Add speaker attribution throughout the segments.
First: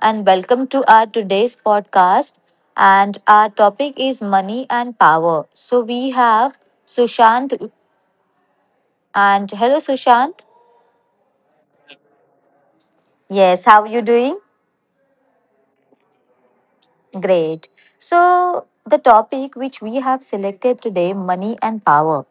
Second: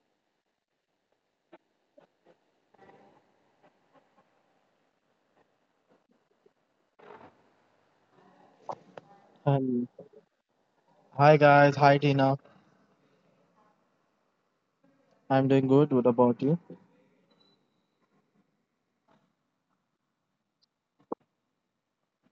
Speaker 1: and welcome to our today's podcast and our topic is money and power. So we have Sushant and hello
Speaker 2: Um,
Speaker 1: Sushant.
Speaker 2: Hi guys, hi Tina.
Speaker 1: Yes, how are you doing?
Speaker 2: I'm doing good. What about you?
Speaker 1: Great. So the topic which we have selected today money and power.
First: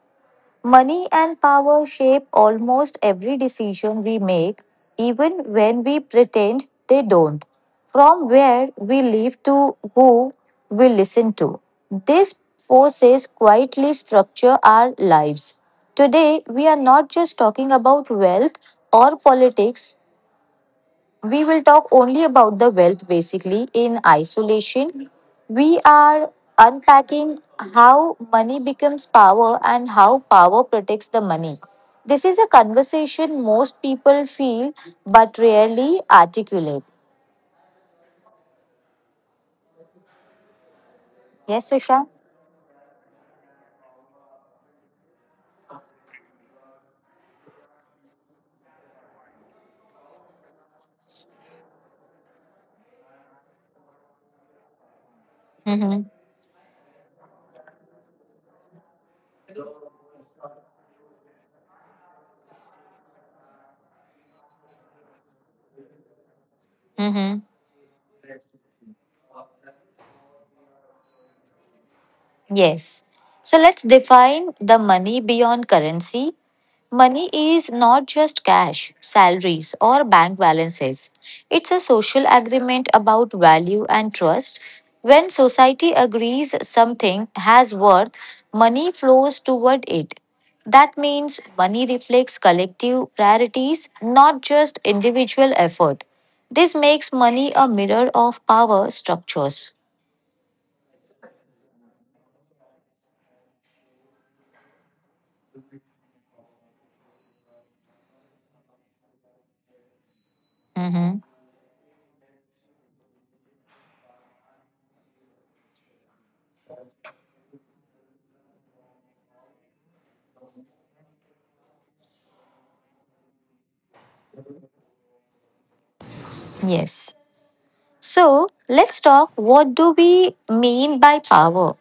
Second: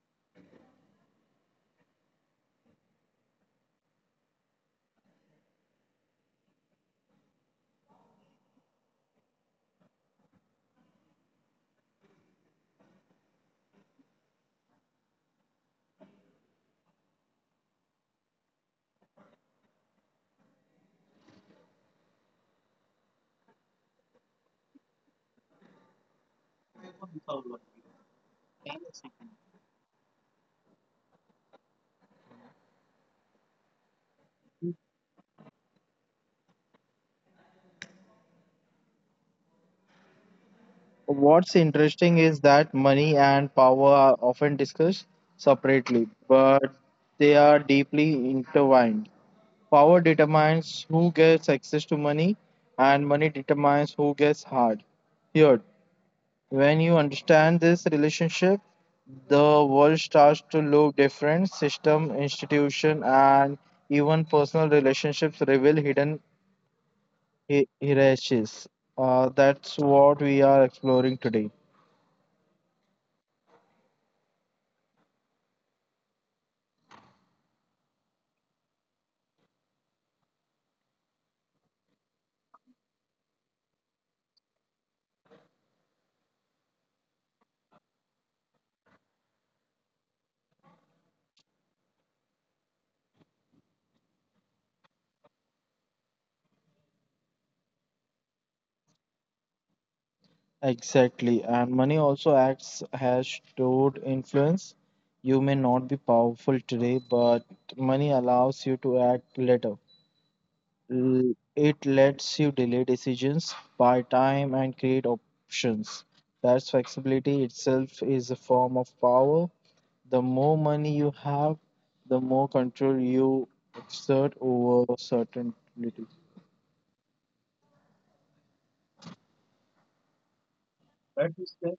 Speaker 1: Money and power shape almost every decision we make, even when we pretend they don't. From where we live to who we listen to. These forces quietly structure our lives. Today, we are not just talking about wealth or politics, we will talk only about the wealth basically in isolation. We are unpacking how money becomes power and how power protects the money. This is a conversation most people feel but rarely articulate.
Speaker 2: What's
Speaker 1: Yes, Susha?
Speaker 2: interesting is that money and power are often discussed separately, but they are deeply intertwined. Power determines who gets access to money, and money determines who gets hard. Here,
Speaker 1: Mm-hmm.
Speaker 2: when you understand this relationship, the world starts to look different. System, institution, and even personal relationships reveal hidden
Speaker 1: Mm-hmm.
Speaker 2: hierarchies. That's what we are exploring today.
Speaker 1: Yes. So let's define the money beyond currency. Money is not just cash, salaries, or bank balances. It's a social agreement about value and trust. When society agrees something has worth, money flows toward it. That means money reflects collective priorities, not just individual effort. This makes money a mirror of power structures.
Speaker 2: Exactly. And money also acts as stored influence. You may not be powerful today, but money allows you to act later.
Speaker 1: Mhm.
Speaker 2: L- It lets you delay decisions, buy time, and create options. That's flexibility itself is a form of power. The more money you have, the more control you exert over certainty.
Speaker 1: Yes. So let's talk what do we mean by power?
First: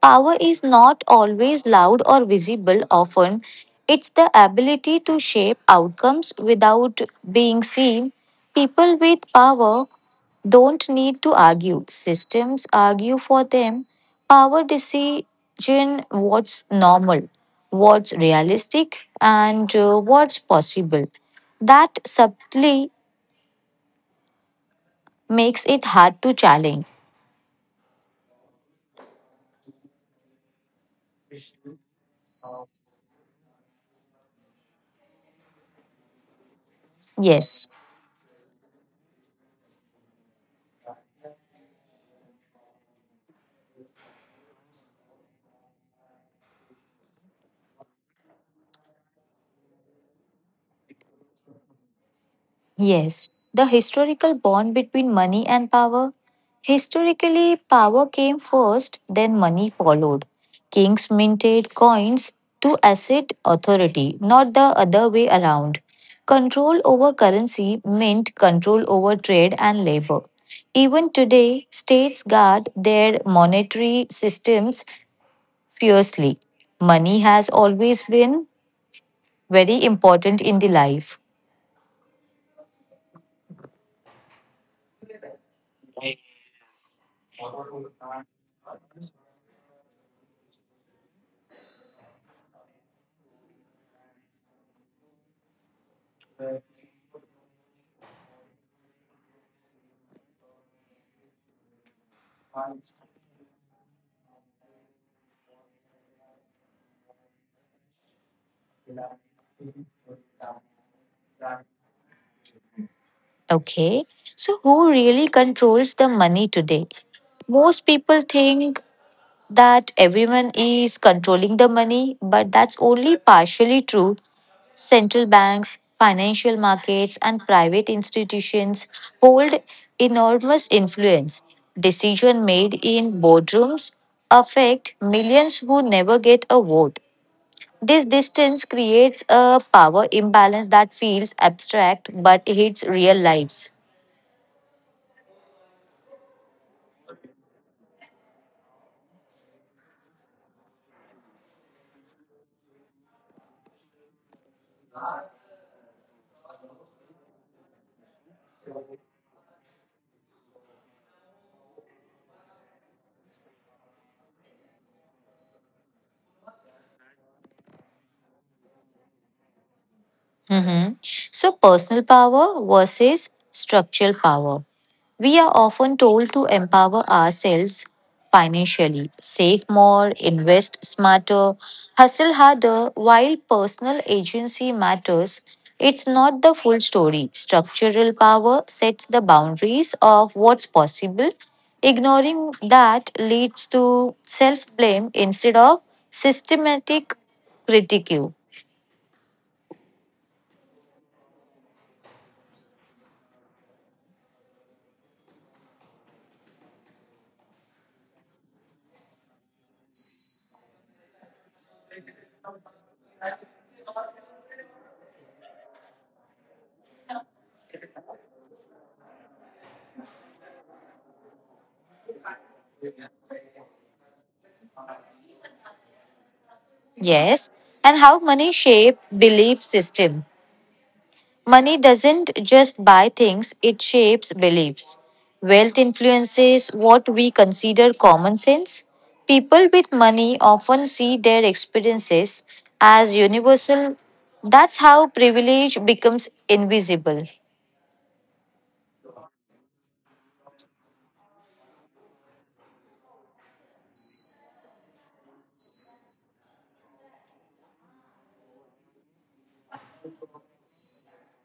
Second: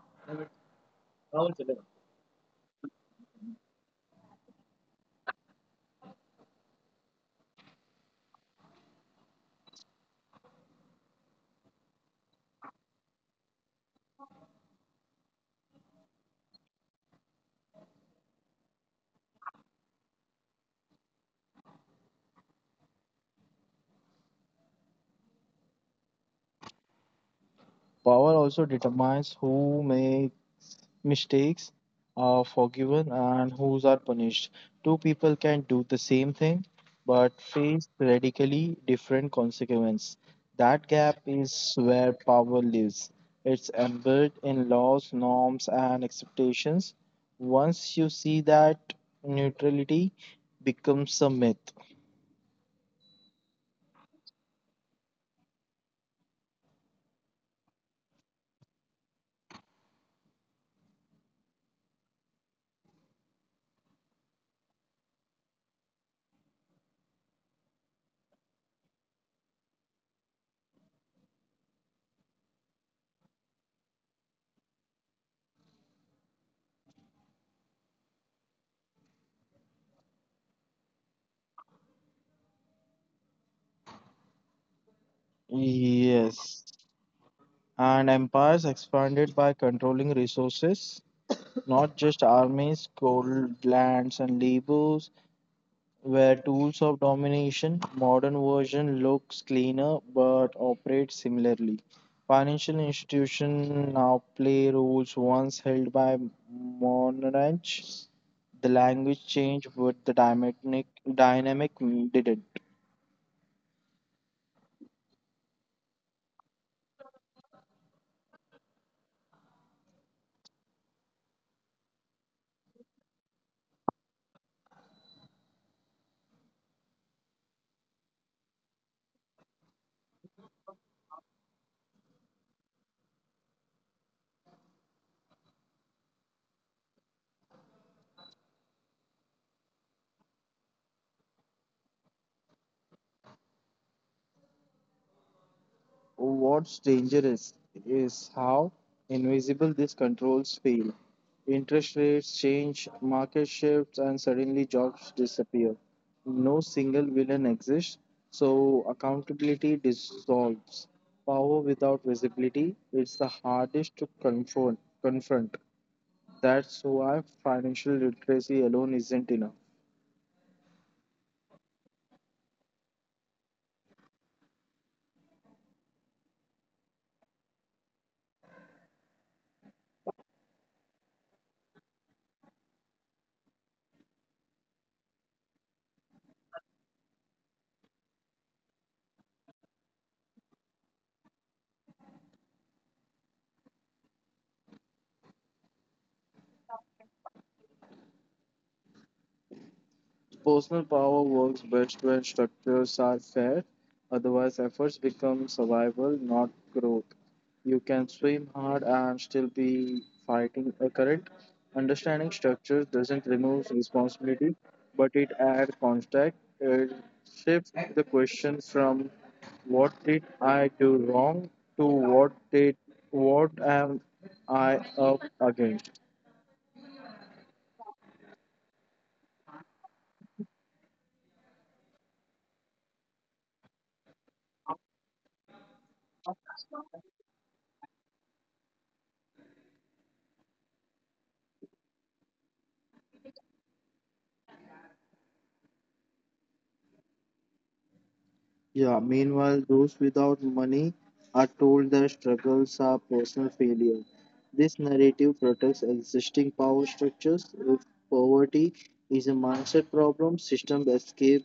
Speaker 1: Power is not always loud or visible often. It's the ability to shape outcomes without being seen. People with power don't need to argue. Systems argue for them. Power decision what's normal, what's realistic, and what's possible. That subtly makes it hard to challenge.
Speaker 2: Power also determines who make mistakes are forgiven and whose are punished. Two people can do the same thing but
Speaker 1: Yes.
Speaker 2: face radically different consequences. That gap is where power lives. It's embedded in laws, norms, and expectations. Once you see that, neutrality becomes a myth.
Speaker 1: Yes, the historical bond between money and power. Historically, power came first, then money followed. Kings minted coins to assert authority, not the other way around. Control over currency meant control over trade and labor. Even today, states guard their monetary systems fiercely. Money has always been very important in the life.
Speaker 2: Yes. And empires expanded by controlling resources. Not just armies, gold lands and labels were tools of domination. Modern version looks cleaner but operates similarly. Financial institutions now play roles once held by monarchs. The language changed, but the dynamic didn't.
Speaker 1: Okay. So, who really controls the money today? Most people think that everyone is controlling the money, but that's only partially true. Central banks, financial markets, and private institutions hold enormous influence. Decisions made in boardrooms affect millions who never get a vote. This distance creates a power imbalance that feels abstract but hits real lives.
Speaker 2: What's dangerous is how invisible these controls feel. Interest rates change, market shifts, and suddenly jobs disappear. No single villain exists, so accountability dissolves. Power without visibility is the hardest to confront. That's why financial literacy alone isn't enough.
Speaker 1: Mhm. So, personal power versus structural power. We are often told to empower ourselves financially, save more, invest smarter, hustle harder. While personal agency matters, it's not the full story. Structural power sets the boundaries of what's possible. Ignoring that leads to self blame instead of systematic critique.
Speaker 2: Personal power works best when structures are fair, otherwise, efforts become survival, not growth. You can swim hard and still be fighting a current. Understanding structures doesn't remove responsibility, but it adds context. It shifts the question from what did I do wrong to what am I up against.
Speaker 1: Yes, and how money shape belief system. Money doesn't just buy things, it shapes beliefs. Wealth influences what we consider common sense. People with money often see their experiences as universal. That's how privilege becomes invisible.
Speaker 2: Yeah, meanwhile, those without money are told their struggles are personal failure. This narrative protects existing power structures. If poverty is a mindset problem, system escape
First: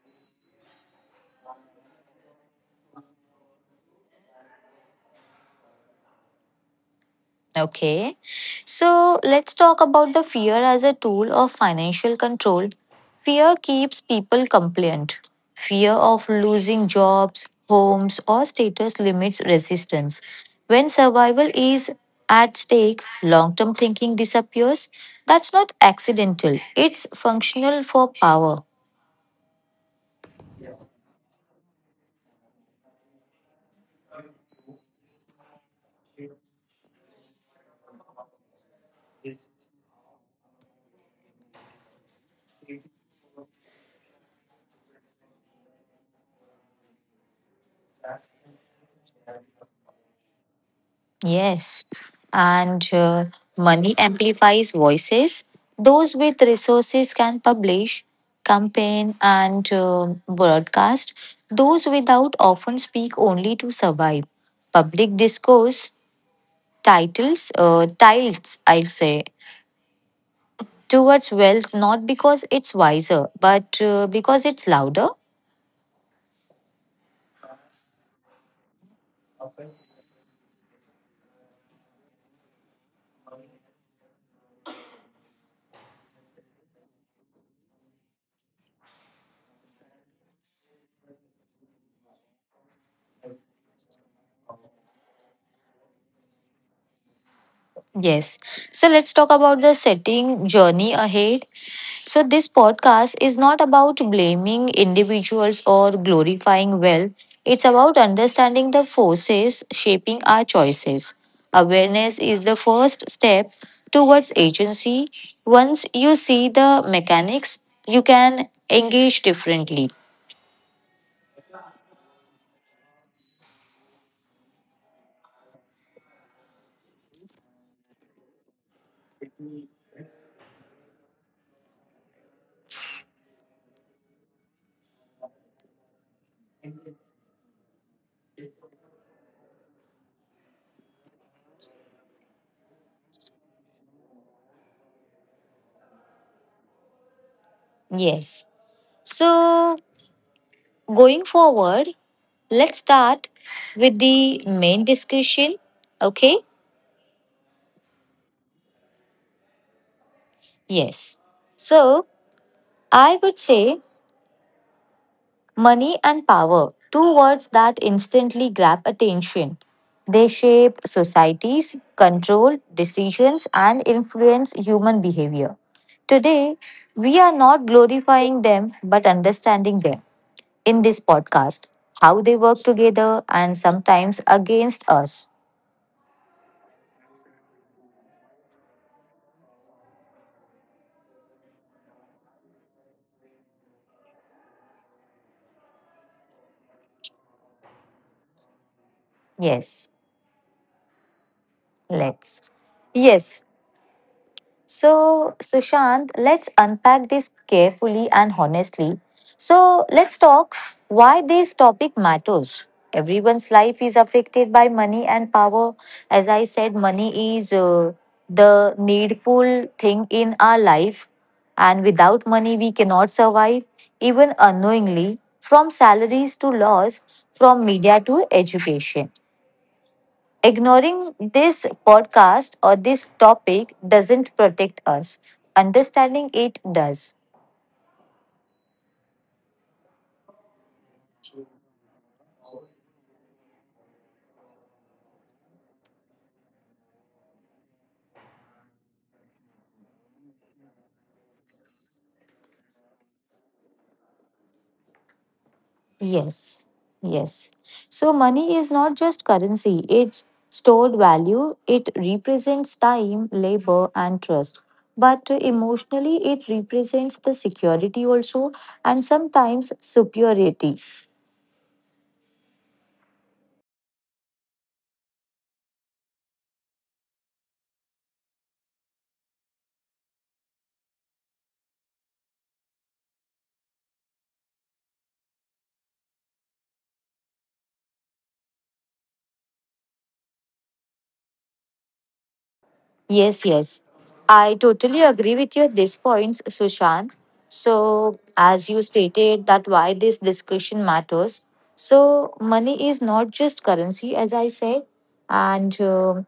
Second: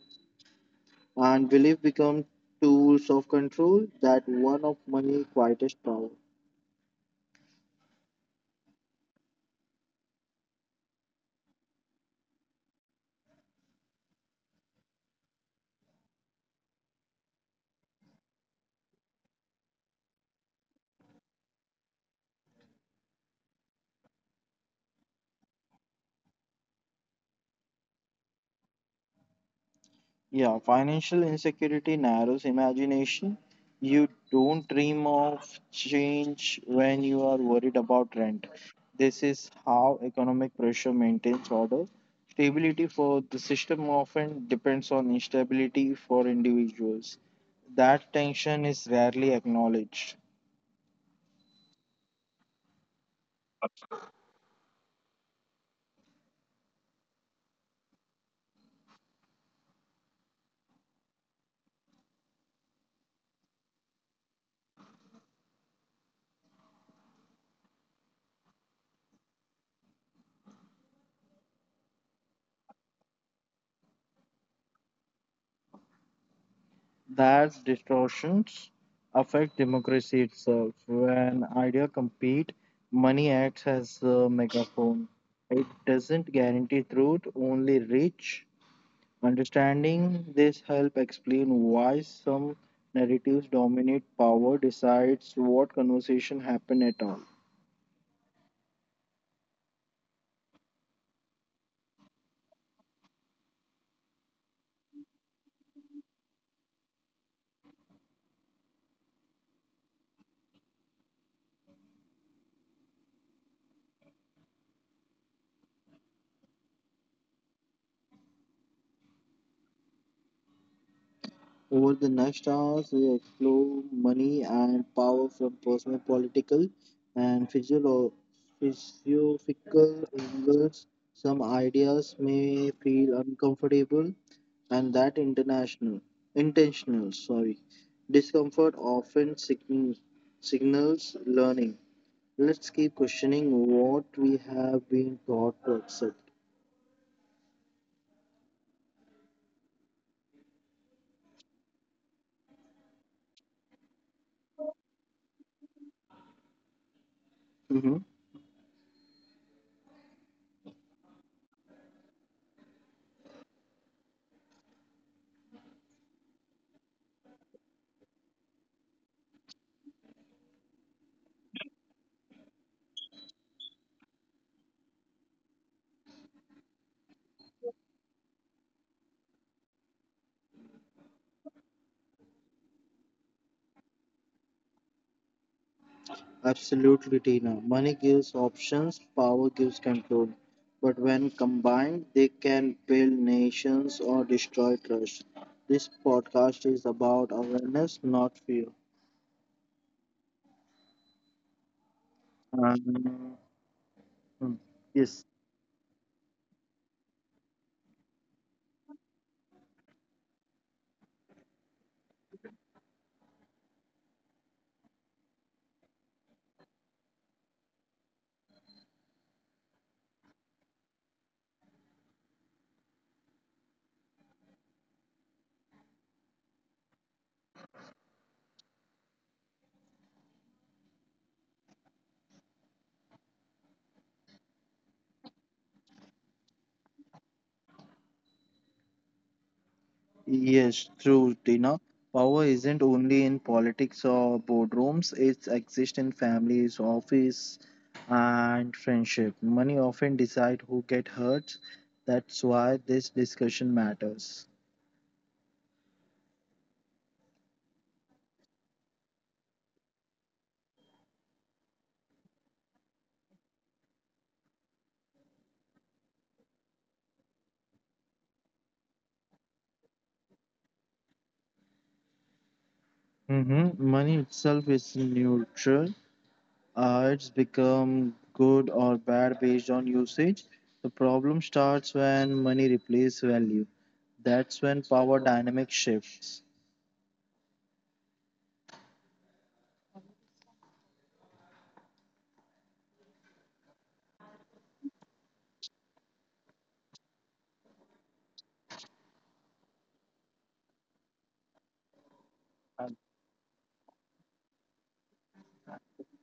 Speaker 2: and belief become tools of control that one of money quietest power.
Speaker 1: Okay. So let's talk about the fear as a tool of financial control. Fear keeps people compliant. Fear of losing jobs, homes, or status limits resistance. When survival is at stake, long term thinking disappears. That's not accidental, it's functional for power.
Speaker 2: Yeah, financial insecurity narrows imagination. You don't dream of change when you are worried about rent. This is how economic pressure maintains order. Stability for the system often depends on instability for individuals. That tension is rarely acknowledged.
Speaker 1: Yes, and money amplifies voices. Those with resources can publish, campaign, and broadcast. Those without often speak only to survive. Public discourse titles, tilts, I'll say, towards wealth not because it's wiser, but because it's louder.
Speaker 2: That distortions affect democracy itself. When idea compete, money acts as a megaphone. It doesn't guarantee truth, only reach. Understanding this help explain why some narratives dominate power decides what conversation happen at all.
Speaker 1: Yes. So let's talk about the setting journey ahead. So, this podcast is not about blaming individuals or glorifying wealth. It's about understanding the forces shaping our choices. Awareness is the first step towards agency. Once you see the mechanics, you can engage differently.
Speaker 2: Over the next hours, we explore money and power from personal, political, and physiological angles. Some ideas may feel uncomfortable, and that intentional, sorry, discomfort often signals learning. Let's keep questioning what we have been taught to accept.
Speaker 1: Yes. So, going forward, let's start with the main discussion. Okay.
Speaker 2: Mm-hmm.
Speaker 1: Yes. So, I would say Money and power, two words that instantly grab attention. They shape societies, control decisions, and influence human behavior. Today, we are not glorifying them but understanding them in this podcast, how they work together and sometimes against us.
Speaker 2: Absolutely, Tina. Money gives options, power gives control. But when combined, they can build nations or destroy trust. This podcast is about awareness, not fear.
Speaker 1: Yes, let's.
Speaker 2: Um,
Speaker 1: Yes.
Speaker 2: hmm. yes,
Speaker 1: So, Sushant, let's unpack this carefully and honestly. So, let's talk why this topic matters. Everyone's life is affected by money and power. As I said, money is the needful thing in our life, and without money, we cannot survive, even unknowingly, from salaries to laws, from media to education. Ignoring this podcast or this topic doesn't protect us. Understanding it does.
Speaker 2: yes, true, Tina. Power isn't only in politics or boardrooms, it exists in families, office, and friendship. Money often decide who get hurt. That's why this discussion matters.
Speaker 1: Yes, yes. So money is not just currency, it's stored value. It represents time, labor, and trust. But emotionally, it represents the security also and sometimes superiority.
Speaker 2: Mm-hmm. Money itself is neutral. It's become good or bad based on usage. The problem starts when money replaces value. That's when power dynamic shifts.
Speaker 1: Yes, yes. I totally agree with your these points, Sushant. So, as you stated that why this discussion matters. So, money is not just currency, as I said. And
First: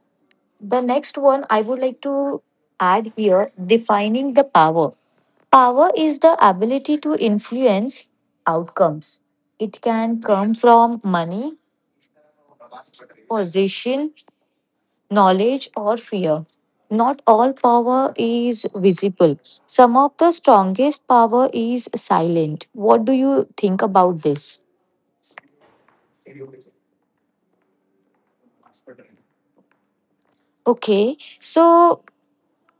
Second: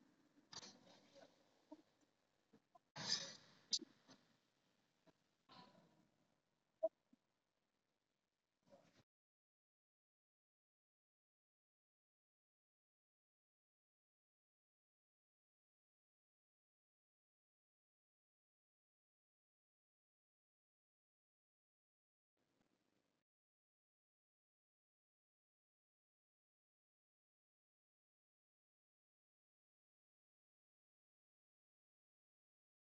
Speaker 1: the next one I would like to add here, defining the power. Power is the ability to influence outcomes. It can come from money, position, knowledge, or fear. Not all power is visible. Some of the strongest power is silent. What do you think about this? Okay, so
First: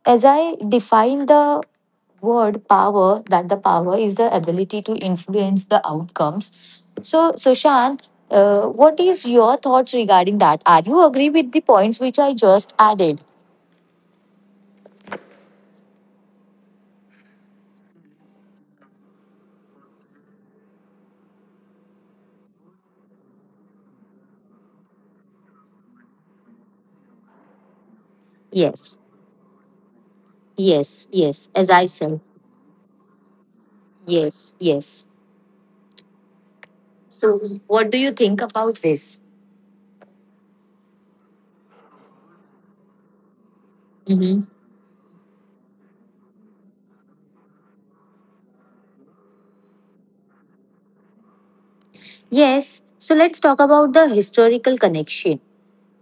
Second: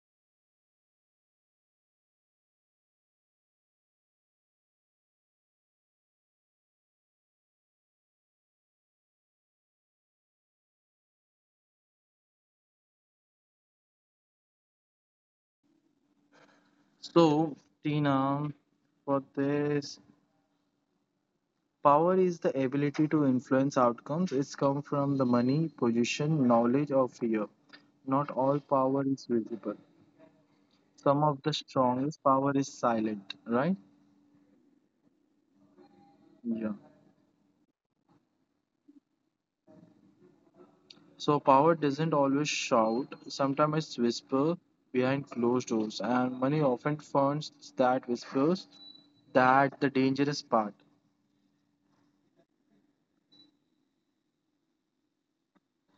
Speaker 1: as I define the word power, that the power is the ability to influence the outcomes. So, Sushant, what is your thoughts regarding that? Are you agree with the points which I just added?
Speaker 2: So, Tina, for this, power is the ability to influence outcomes. It's come from the money, position, knowledge, or fear. Not all power is
Speaker 1: Yes,
Speaker 2: visible. Some
Speaker 1: yes,
Speaker 2: of the
Speaker 1: yes. As I
Speaker 2: strongest
Speaker 1: said,
Speaker 2: power is silent, right?
Speaker 1: yes, yes.
Speaker 2: Yeah.
Speaker 1: So, what do you think about this?
Speaker 2: So power doesn't always shout, sometimes it's
Speaker 1: Hmm.
Speaker 2: whisper behind closed doors, and money often funds that whispers. That the dangerous part.
Speaker 1: Yes, so let's talk about the historical connection.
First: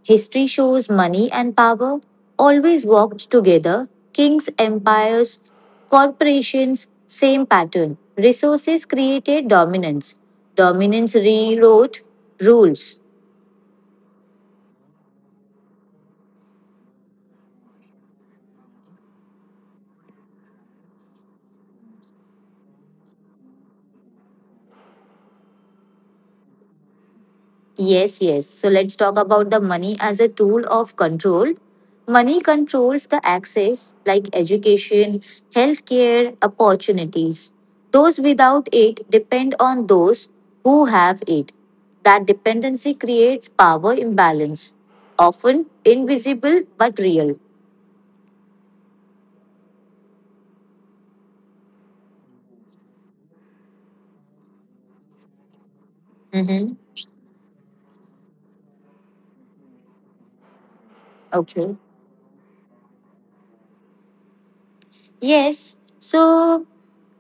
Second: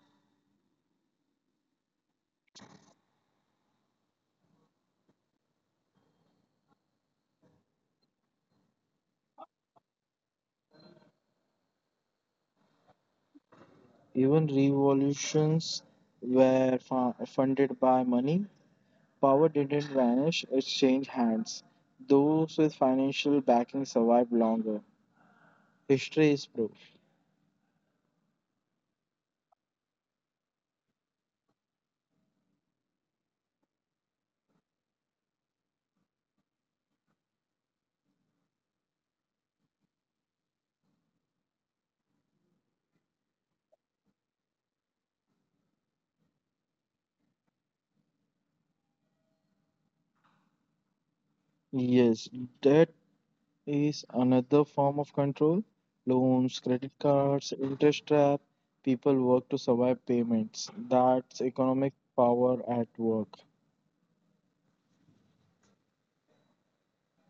Speaker 1: History shows money and power always walked together. Kings, empires, corporations, same pattern. Resources created dominance. Dominance rewrote rules.
Speaker 2: Even revolutions were funded by money. Power didn't vanish; it changed hands. Those with financial backing survived longer. History is proof.
Speaker 1: Yes, yes. So let's talk about the money as a tool of control. Money controls the access like education, healthcare, opportunities. Those without it depend on those who have it. That dependency creates power imbalance, often invisible but real.
Speaker 2: Yes, that is another form of control. Loans,
Speaker 1: Mm-hmm.
Speaker 2: credit cards, interest trap. People work to survive payments. That's
Speaker 1: Okay.
Speaker 2: economic power at work.
Speaker 1: Yes, so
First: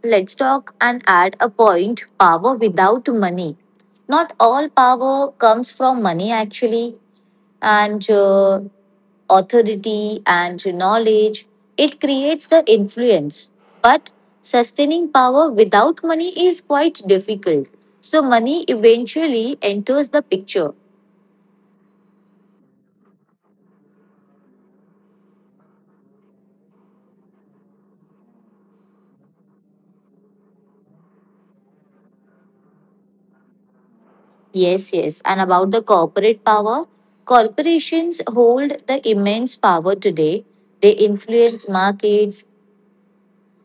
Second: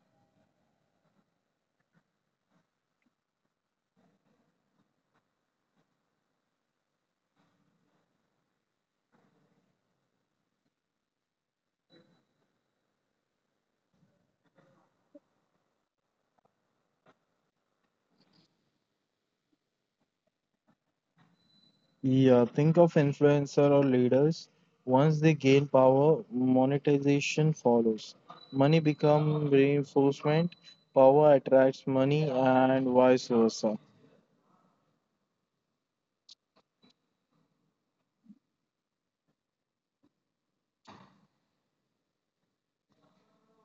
Speaker 1: let's talk and add a point power without money. Not all power comes from money, actually, and authority and knowledge. It creates the influence. But sustaining power without money is quite difficult. So, money eventually enters the picture.
Speaker 2: Yeah, think of influencer or leaders. Once they gain power, monetization follows. Money becomes reinforcement, power attracts money, and vice versa.
Speaker 1: Yes, yes. And about the corporate power, corporations hold the immense power today. They influence markets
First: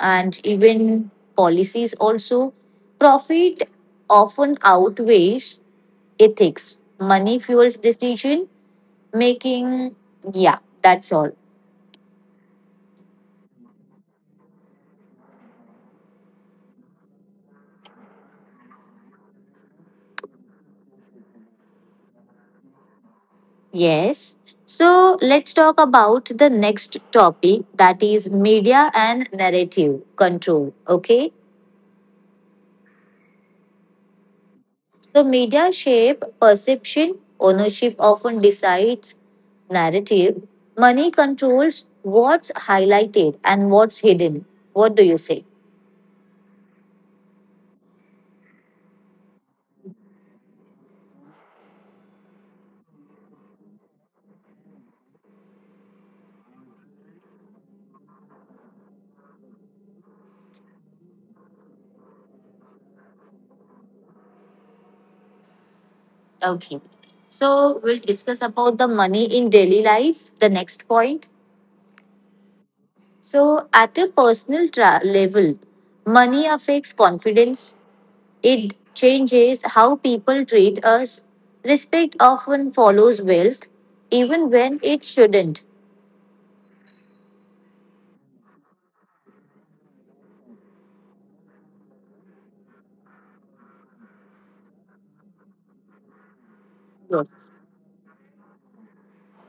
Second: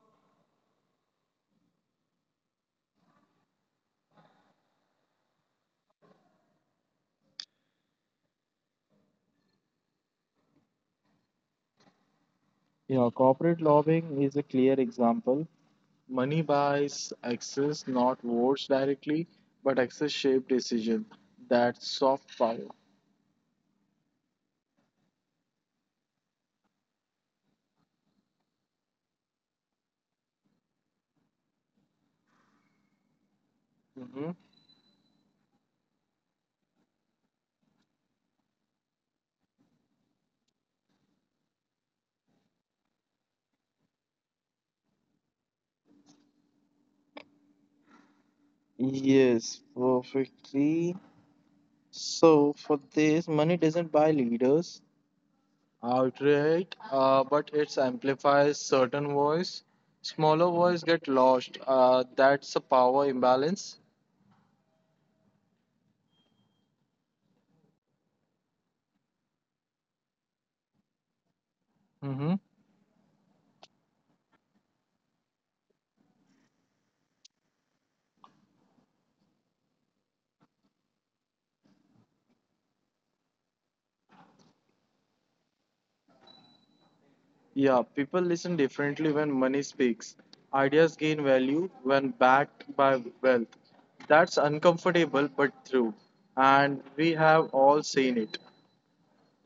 Speaker 1: and even policies also. Profit often outweighs ethics. Money fuels decision making. Yeah, that's all.
Speaker 2: Yeah, corporate lobbying is a clear example. Money buys access, not votes directly, but access shaped decision. That's soft power.
Speaker 1: Yes. So let's talk about the next topic that is media and narrative control. Okay.
Speaker 2: Hmm.
Speaker 1: So media shape perception, ownership often decides narrative, money controls what's highlighted and what's hidden. What do you say?
Speaker 2: Yes, perfectly. So for this, money doesn't buy leaders outright, but it amplifies certain voice. Smaller voice get lost. That's a power imbalance.
Speaker 1: Okay. So we'll discuss about the money in daily life, the next point. So at a personal level, money affects confidence. It changes how people treat us. Respect often follows wealth, even when it shouldn't.
Speaker 2: Yeah, people listen differently when money speaks. Ideas gain value when backed by wealth. That's uncomfortable but true. And we
Speaker 1: Yes.
Speaker 2: have all seen it.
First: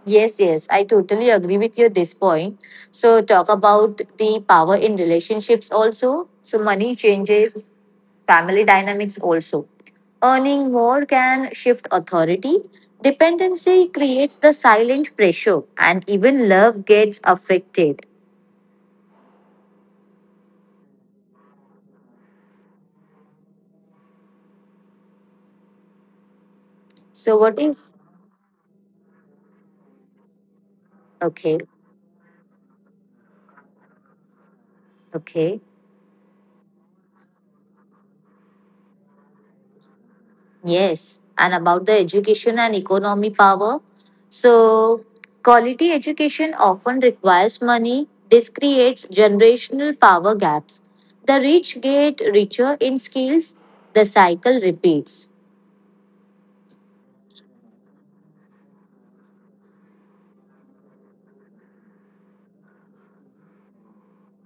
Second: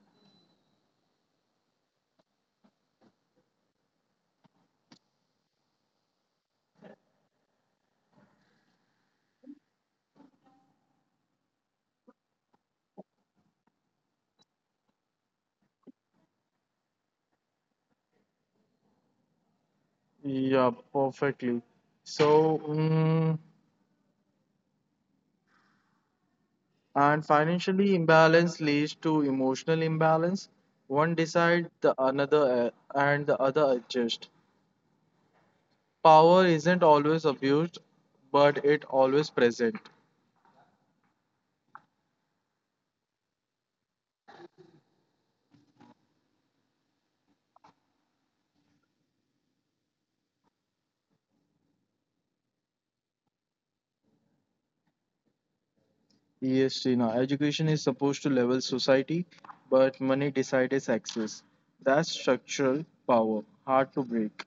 Speaker 1: Yes, yes, I totally agree with you at this point. So, talk about the power in relationships also. So, money changes family dynamics also. Earning more can shift authority. Dependency creates the silent pressure, and even love gets affected.
Speaker 2: Yeah, perfectly. So, and
Speaker 1: So, what is
Speaker 2: financially imbalance leads to emotional imbalance. One
Speaker 1: okay?
Speaker 2: decide the another and the other adjust.
Speaker 1: Okay.
Speaker 2: Power isn't always abused, but it always present.
Speaker 1: Yes, and about the education and economy power. So, quality education often requires money. This creates generational power gaps. The rich get richer in skills, the cycle repeats.
Speaker 2: Yes, Srina, education is supposed to level society, but money decides access. That's structural power, hard to break.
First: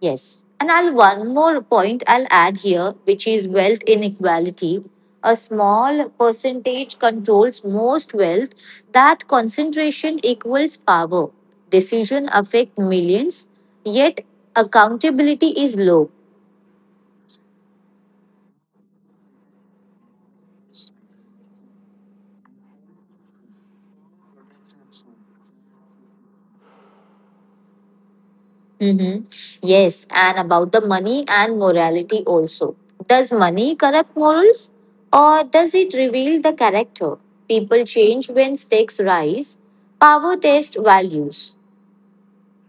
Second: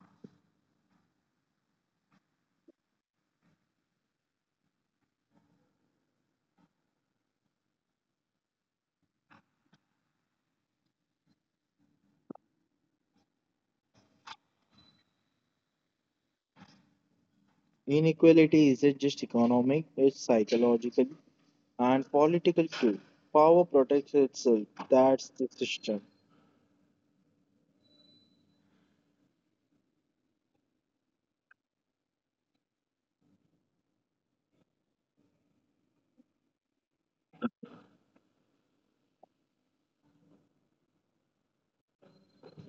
Speaker 1: Yes. And I'll one more point I'll add here, which is wealth inequality. A small percentage controls most wealth. That concentration equals power. Decision affect millions, yet accountability is low.
Speaker 2: Inequality isn't just economic, it's psychological and political too. Power protects itself. That's the system.
Speaker 1: Mm-hmm. Yes, and about the money and morality also. Does money corrupt morals or does it reveal the character? People change when stakes rise. Power test values.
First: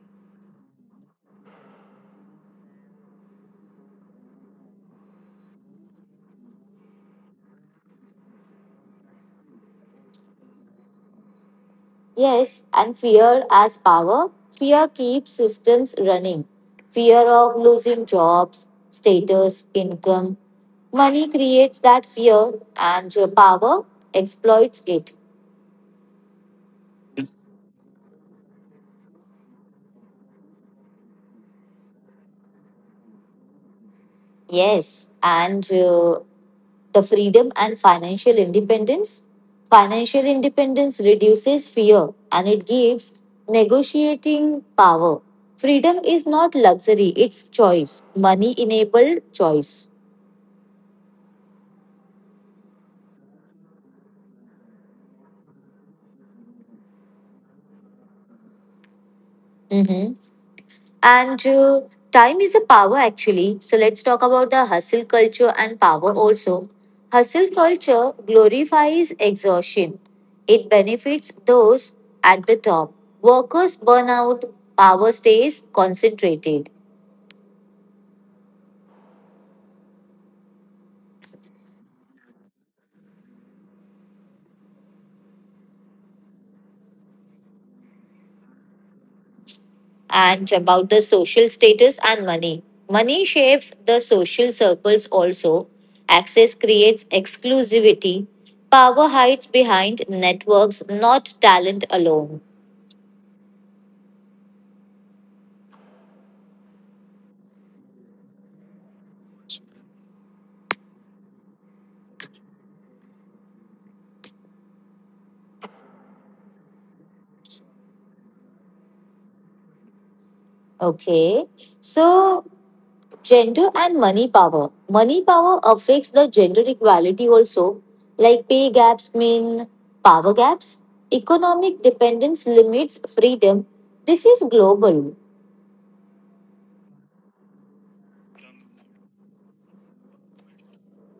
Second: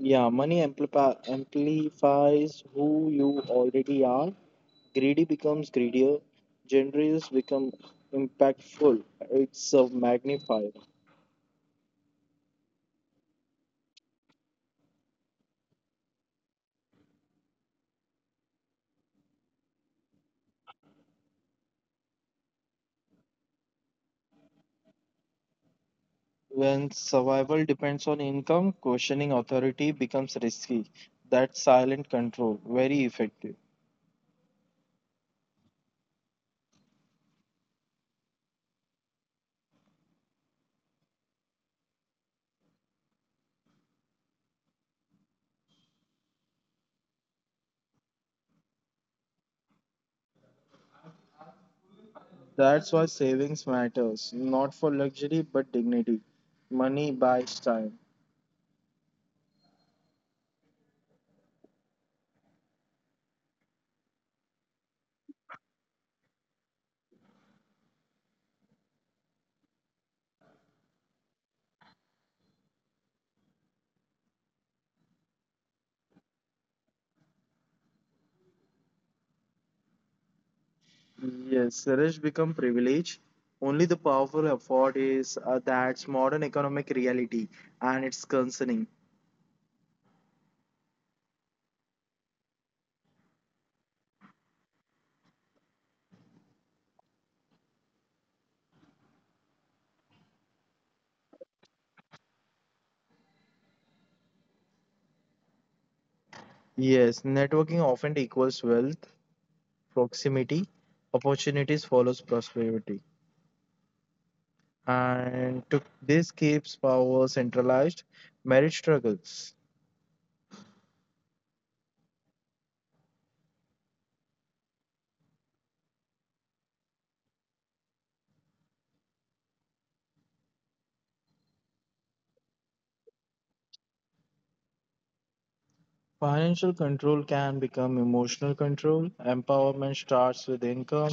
Speaker 2: Yeah, money amplifies who you already are. Greedy becomes greedier, generous becomes impactful. It's a magnifier.
Speaker 1: Yes, and fear as power. Fear keeps systems running. Fear of losing jobs, status, income. Money creates that fear and power exploits it.
Speaker 2: When survival depends on income, questioning authority becomes risky. That's silent control, very effective.
Speaker 1: Yes, and the freedom and financial independence. Financial independence reduces fear and it gives negotiating power. Freedom is not luxury, it's choice. Money enabled choice.
Speaker 2: That's why savings matters, not for luxury but dignity. Money buys time.
Speaker 1: Mhm. And time is a power actually. So let's talk about the hustle culture and power also. Hustle culture glorifies exhaustion. It benefits those at the top. Workers burn out, power stays concentrated.
Speaker 2: Yes, rich become privilege. Only the powerful afford is that's modern economic reality, and it's concerning.
Speaker 1: And about the social status and money. Money shapes the social circles also. Access creates exclusivity. Power hides behind networks, not talent alone.
Speaker 2: Yes, networking often equals wealth, proximity, opportunities follows prosperity. And to, this keeps power centralized. Marriage struggles.
Speaker 1: Okay, so gender and money power. Money power affects the gender equality also, like pay gaps mean power gaps. Economic dependence limits freedom. This is global,
Speaker 2: Financial control can become emotional control. Empowerment starts with income.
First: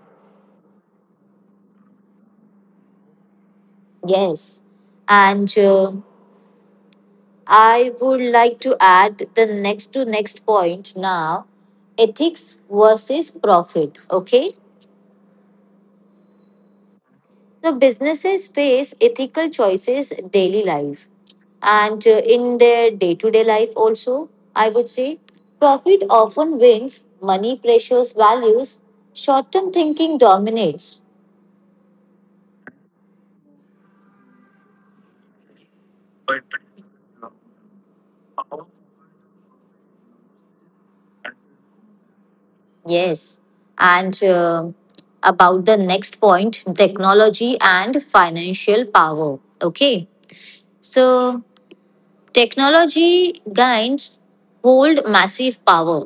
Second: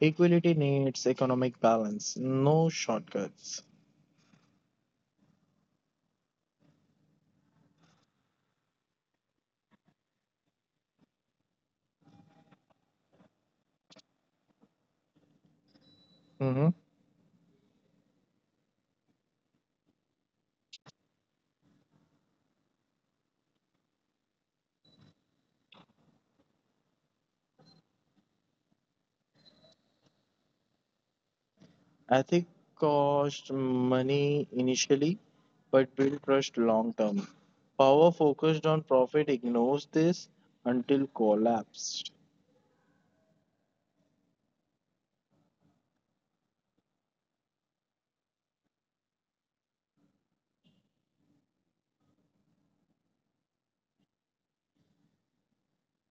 Speaker 2: Equality needs economic balance, no shortcuts.
Speaker 1: yes. And I would like to add the next to next point now ethics versus profit. Okay.
Speaker 2: Mhm.
Speaker 1: So businesses face ethical choices daily life and in their day-to-day life also, I would say profit often wins, money pressures values, short-term thinking dominates.
Speaker 2: Ethic cost money initially, but build trust long term. Power focused on profit ignores this until collapsed.
Speaker 1: Yes. And about the next point, technology and financial power. Okay. So technology gains hold massive power.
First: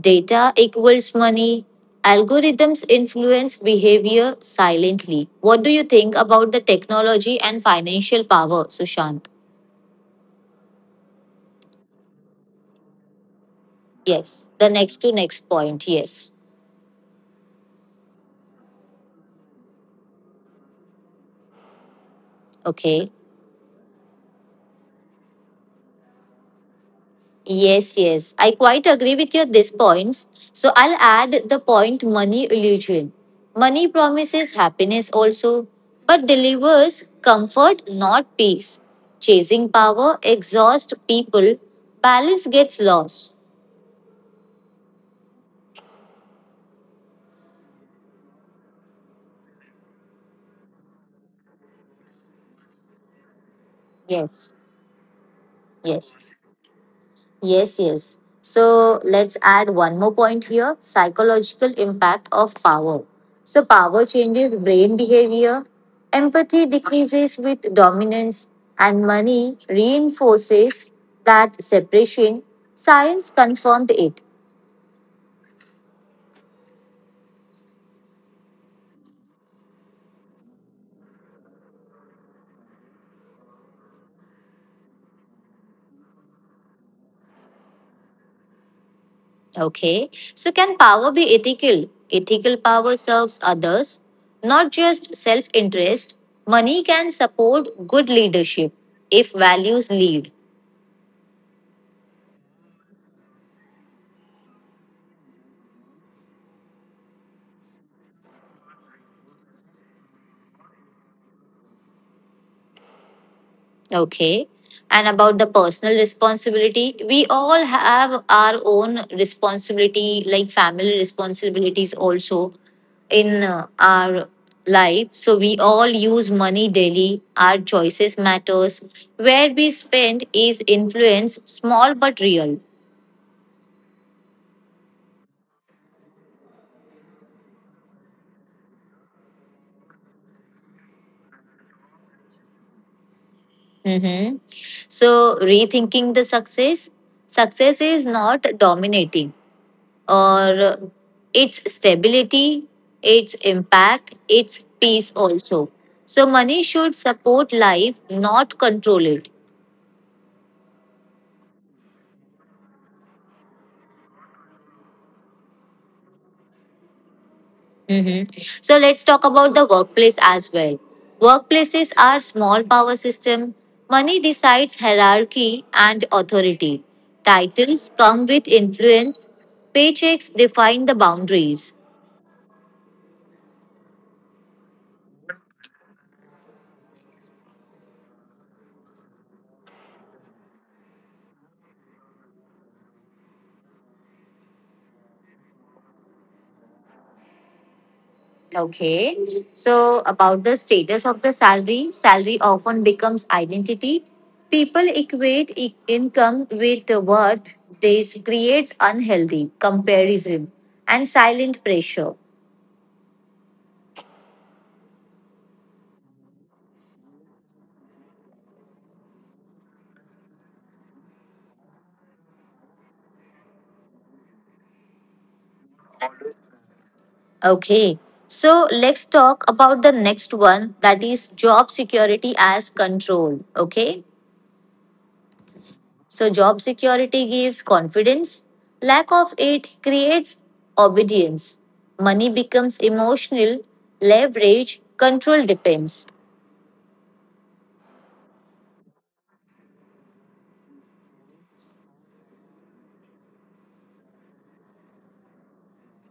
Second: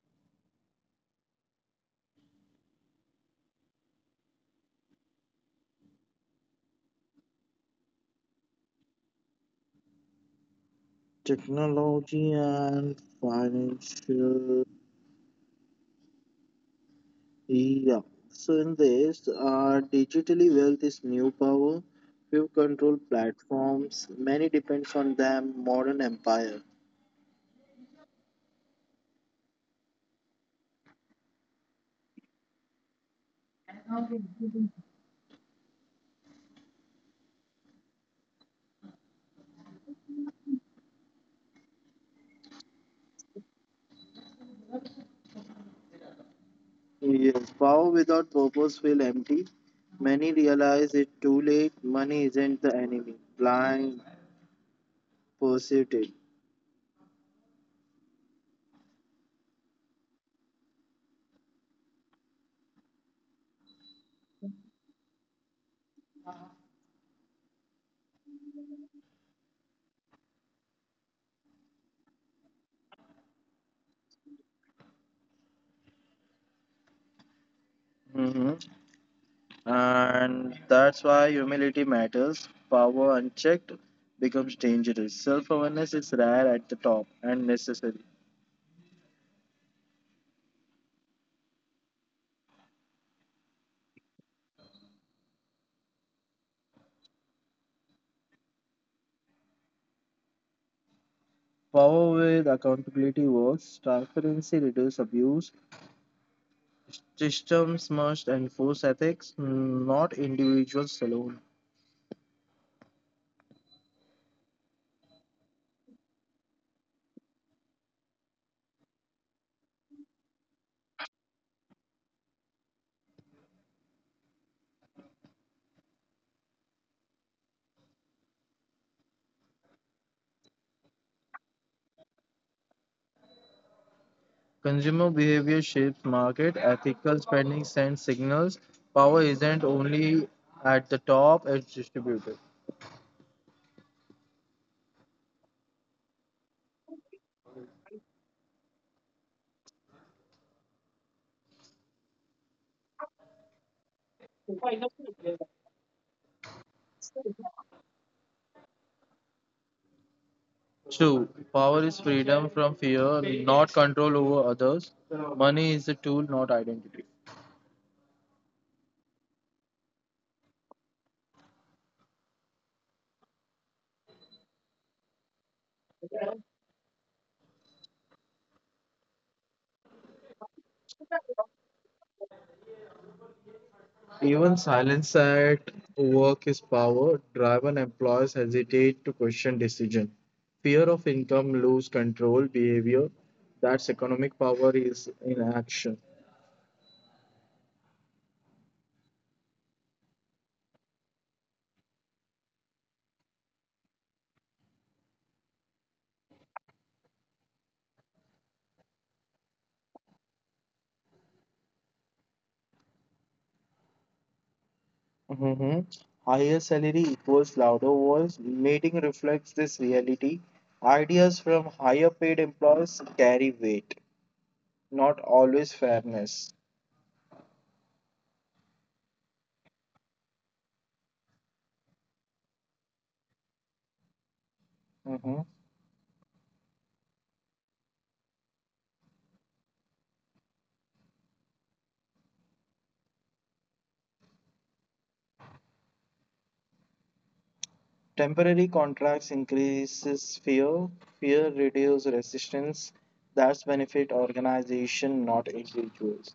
Speaker 1: Data equals money. Algorithms influence behavior silently. What do you think about the technology and financial power, Sushant?
Speaker 2: Technology and
Speaker 1: Yes,
Speaker 2: financial.
Speaker 1: the next to next point. Yes.
Speaker 2: Yeah. So in this, digitally wealth is new power. Few control
Speaker 1: Okay.
Speaker 2: platforms. Many depends on them. Modern empire.
Speaker 1: Yes, yes. I quite agree with your these points. So I'll add the point money illusion. Money promises happiness also, but delivers comfort, not peace. Chasing power exhausts people. Balance gets lost.
Speaker 2: Yes. Power without purpose will empty. Many realize it too late. Money isn't the enemy. Blind
Speaker 1: Yes.
Speaker 2: pursued it.
Speaker 1: Yes, yes, yes. So let's add one more point here psychological impact of power. So, power changes brain behavior, empathy decreases with dominance, and money reinforces that separation. Science confirmed it.
Speaker 2: Hmm. And that's why humility matters. Power unchecked becomes dangerous. Self awareness is rare at the top and necessary.
Speaker 1: Okay, so can power be ethical? Ethical power serves others, not just self interest. Money can support good leadership if values lead.
Speaker 2: Power with accountability works, transparency reduces abuse, systems must enforce ethics, not individuals alone.
Speaker 1: Okay. And about the personal responsibility, we all have our own responsibility, like family responsibilities also in our life. So we all use money daily. Our choices matters. Where we spend is influence, small but real.
Speaker 2: Consumer behavior shapes market, ethical spending sends signals. Power isn't only at the top, it's distributed.
Speaker 1: Mm-hmm. So rethinking the success, success is not dominating. Or its stability, its impact, its peace also. So money should support life, not control it.
Speaker 2: True. Power is freedom from fear, not control over others. Money is a tool, not identity.
Speaker 1: Mhm. So let's talk about the workplace as well. Workplaces are small power system. Money decides hierarchy and authority. Titles come with influence. Paychecks define the boundaries.
Speaker 2: Even silence at work is power. Driven and employers hesitate to question decision. Fear of income lose control behavior. That's economic power is in action.
Speaker 1: Okay. So, about the status of the salary, salary often becomes identity. People equate income with the worth. This creates unhealthy comparison and silent pressure.
Speaker 2: Hmm. Higher salary equals louder voice. Meeting reflects this reality. Ideas from higher paid employees carry weight, not always fairness.
Speaker 1: Okay. So, let's talk about the next one that is job security as control. Okay. So, job security gives confidence, lack of it creates obedience. Money becomes emotional, leverage, control depends.
Speaker 2: Temporary contracts increases fear. Fear reduces resistance. That's benefit organization, not individuals.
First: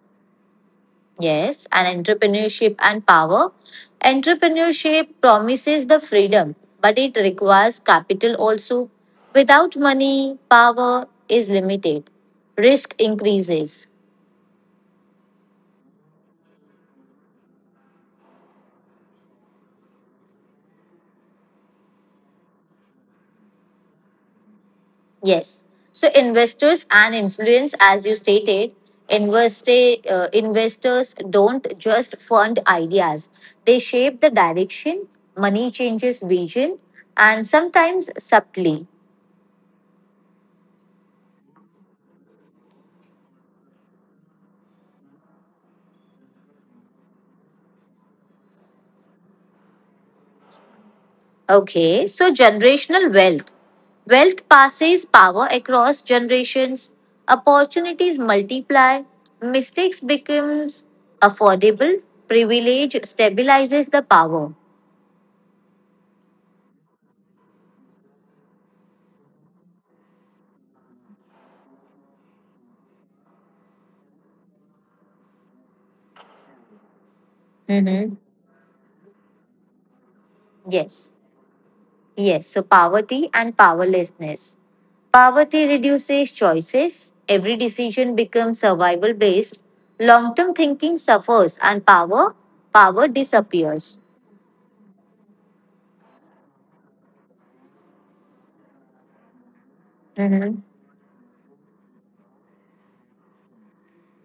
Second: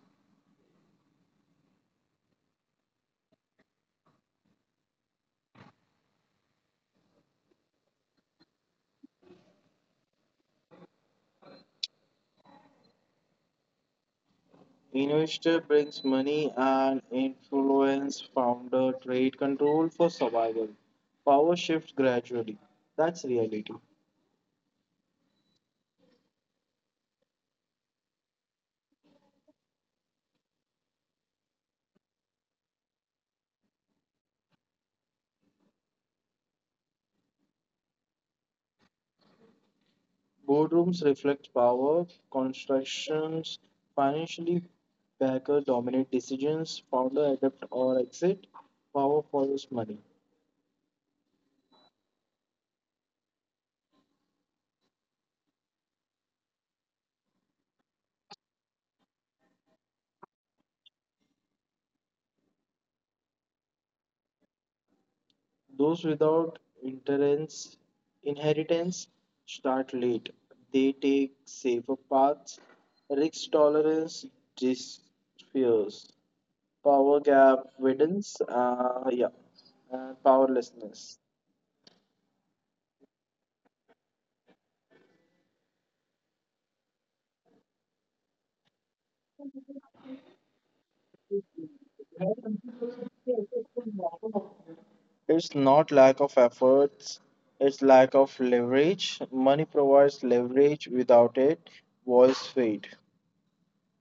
Speaker 1: Yes, and entrepreneurship and power. Entrepreneurship promises the freedom, but it requires capital also. Without money, power is limited, risk increases.
Speaker 2: Investor brings money and influence. Founder trade control for survival. Power shifts gradually. That's reality.
Speaker 1: Yes. So investors and influence, as you stated, investors don't just fund ideas. They shape the direction, money changes vision, and sometimes subtly.
Speaker 2: Boardrooms reflect power. Constructions financially backer dominate decisions. Founder adapt or exit. Power follows money.
Speaker 1: Okay, so generational wealth. Wealth passes power across generations, opportunities multiply, mistakes becomes affordable, privilege stabilizes the power.
Speaker 2: Those without interens- inheritance start late. They take safer paths, risk tolerance disappears, power gap
Speaker 1: Mhm.
Speaker 2: widens, yeah, and
Speaker 1: Yes.
Speaker 2: powerlessness.
Speaker 1: Yes, so poverty and powerlessness. Poverty reduces choices, every decision becomes survival based, long term thinking suffers, and power, power disappears.
Speaker 2: It's not lack of efforts, it's lack of leverage. Money provides
Speaker 1: Hmm.
Speaker 2: leverage. Without it, walls fade.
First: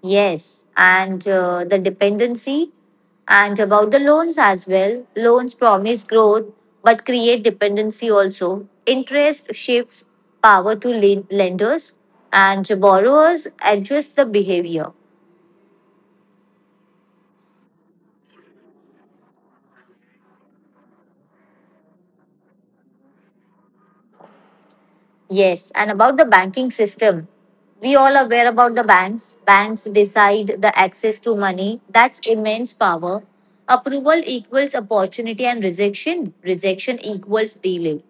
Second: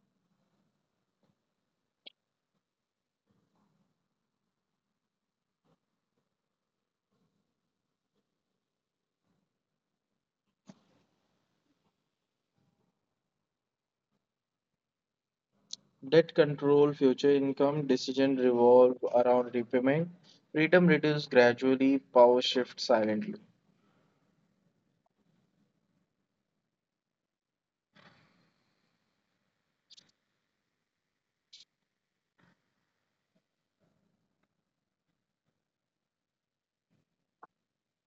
Speaker 1: Yes, and the dependency, and about the loans as well. Loans promise growth but create dependency also. Interest shifts power to lenders, and borrowers adjust the behavior.
Speaker 2: Debt control future income decision revolve around repayment. Freedom reduce gradually, power shift silently.
Speaker 1: Yes, and about the banking system, we all aware about the banks. Banks decide the access to money. That's immense power. Approval equals opportunity and rejection. Rejection equals delay.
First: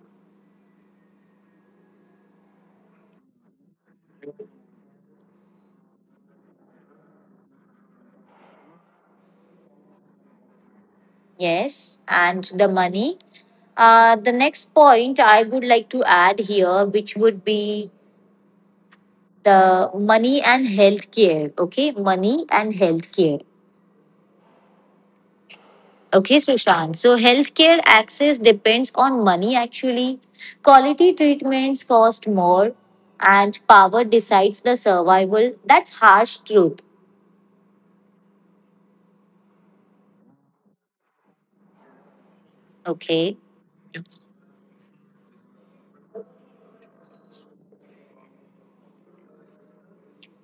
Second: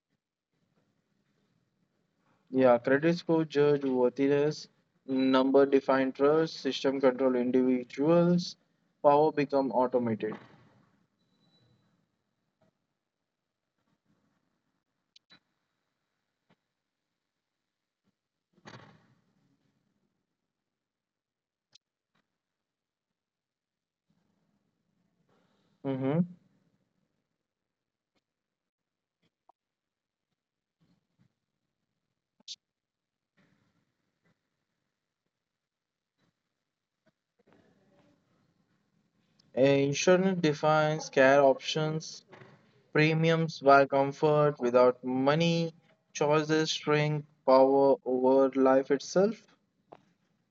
Speaker 2: Yeah, credit score judge worthiness, number define trust, system control individuals, power become automated.
Speaker 1: Yes, and the money. The next point I would like to add here, which would be the money and healthcare. Okay, money and healthcare.
Speaker 2: Mm-hmm.
Speaker 1: Okay, Sushant. So healthcare access depends on money actually. Quality treatments cost more and power decides the survival. That's harsh truth.
Speaker 2: Insurance defines care options,
Speaker 1: Okay.
Speaker 2: premiums buy comfort without money, choices shrink power over life itself.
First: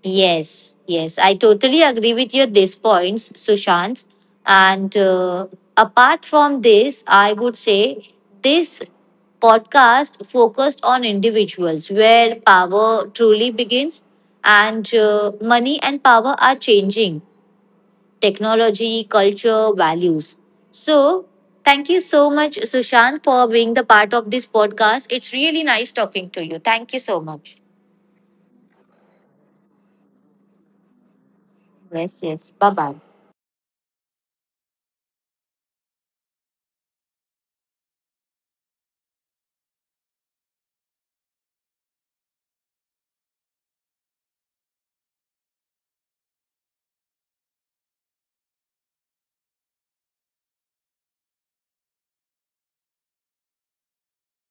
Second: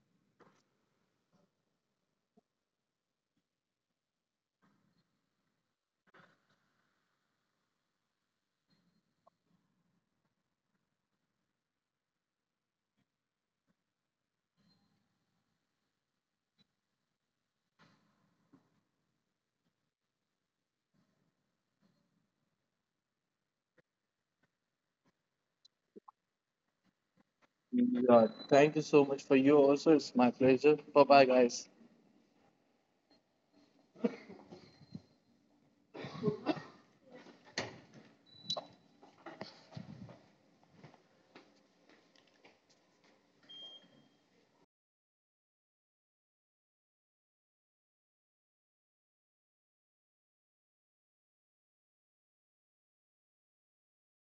Speaker 1: Yes, yes. I totally agree with your these points, Sushant. And apart from this, I would say this podcast focused on individuals where power truly begins and money and power are changing technology, culture, values. So, thank you so much, Sushant, for being the part of this podcast. It's really nice talking to you. Thank you so much.
Speaker 2: Yeah, thank you so much for you also. It's my pleasure. Bye bye, guys.
Speaker 1: Yes, yes. Bye bye.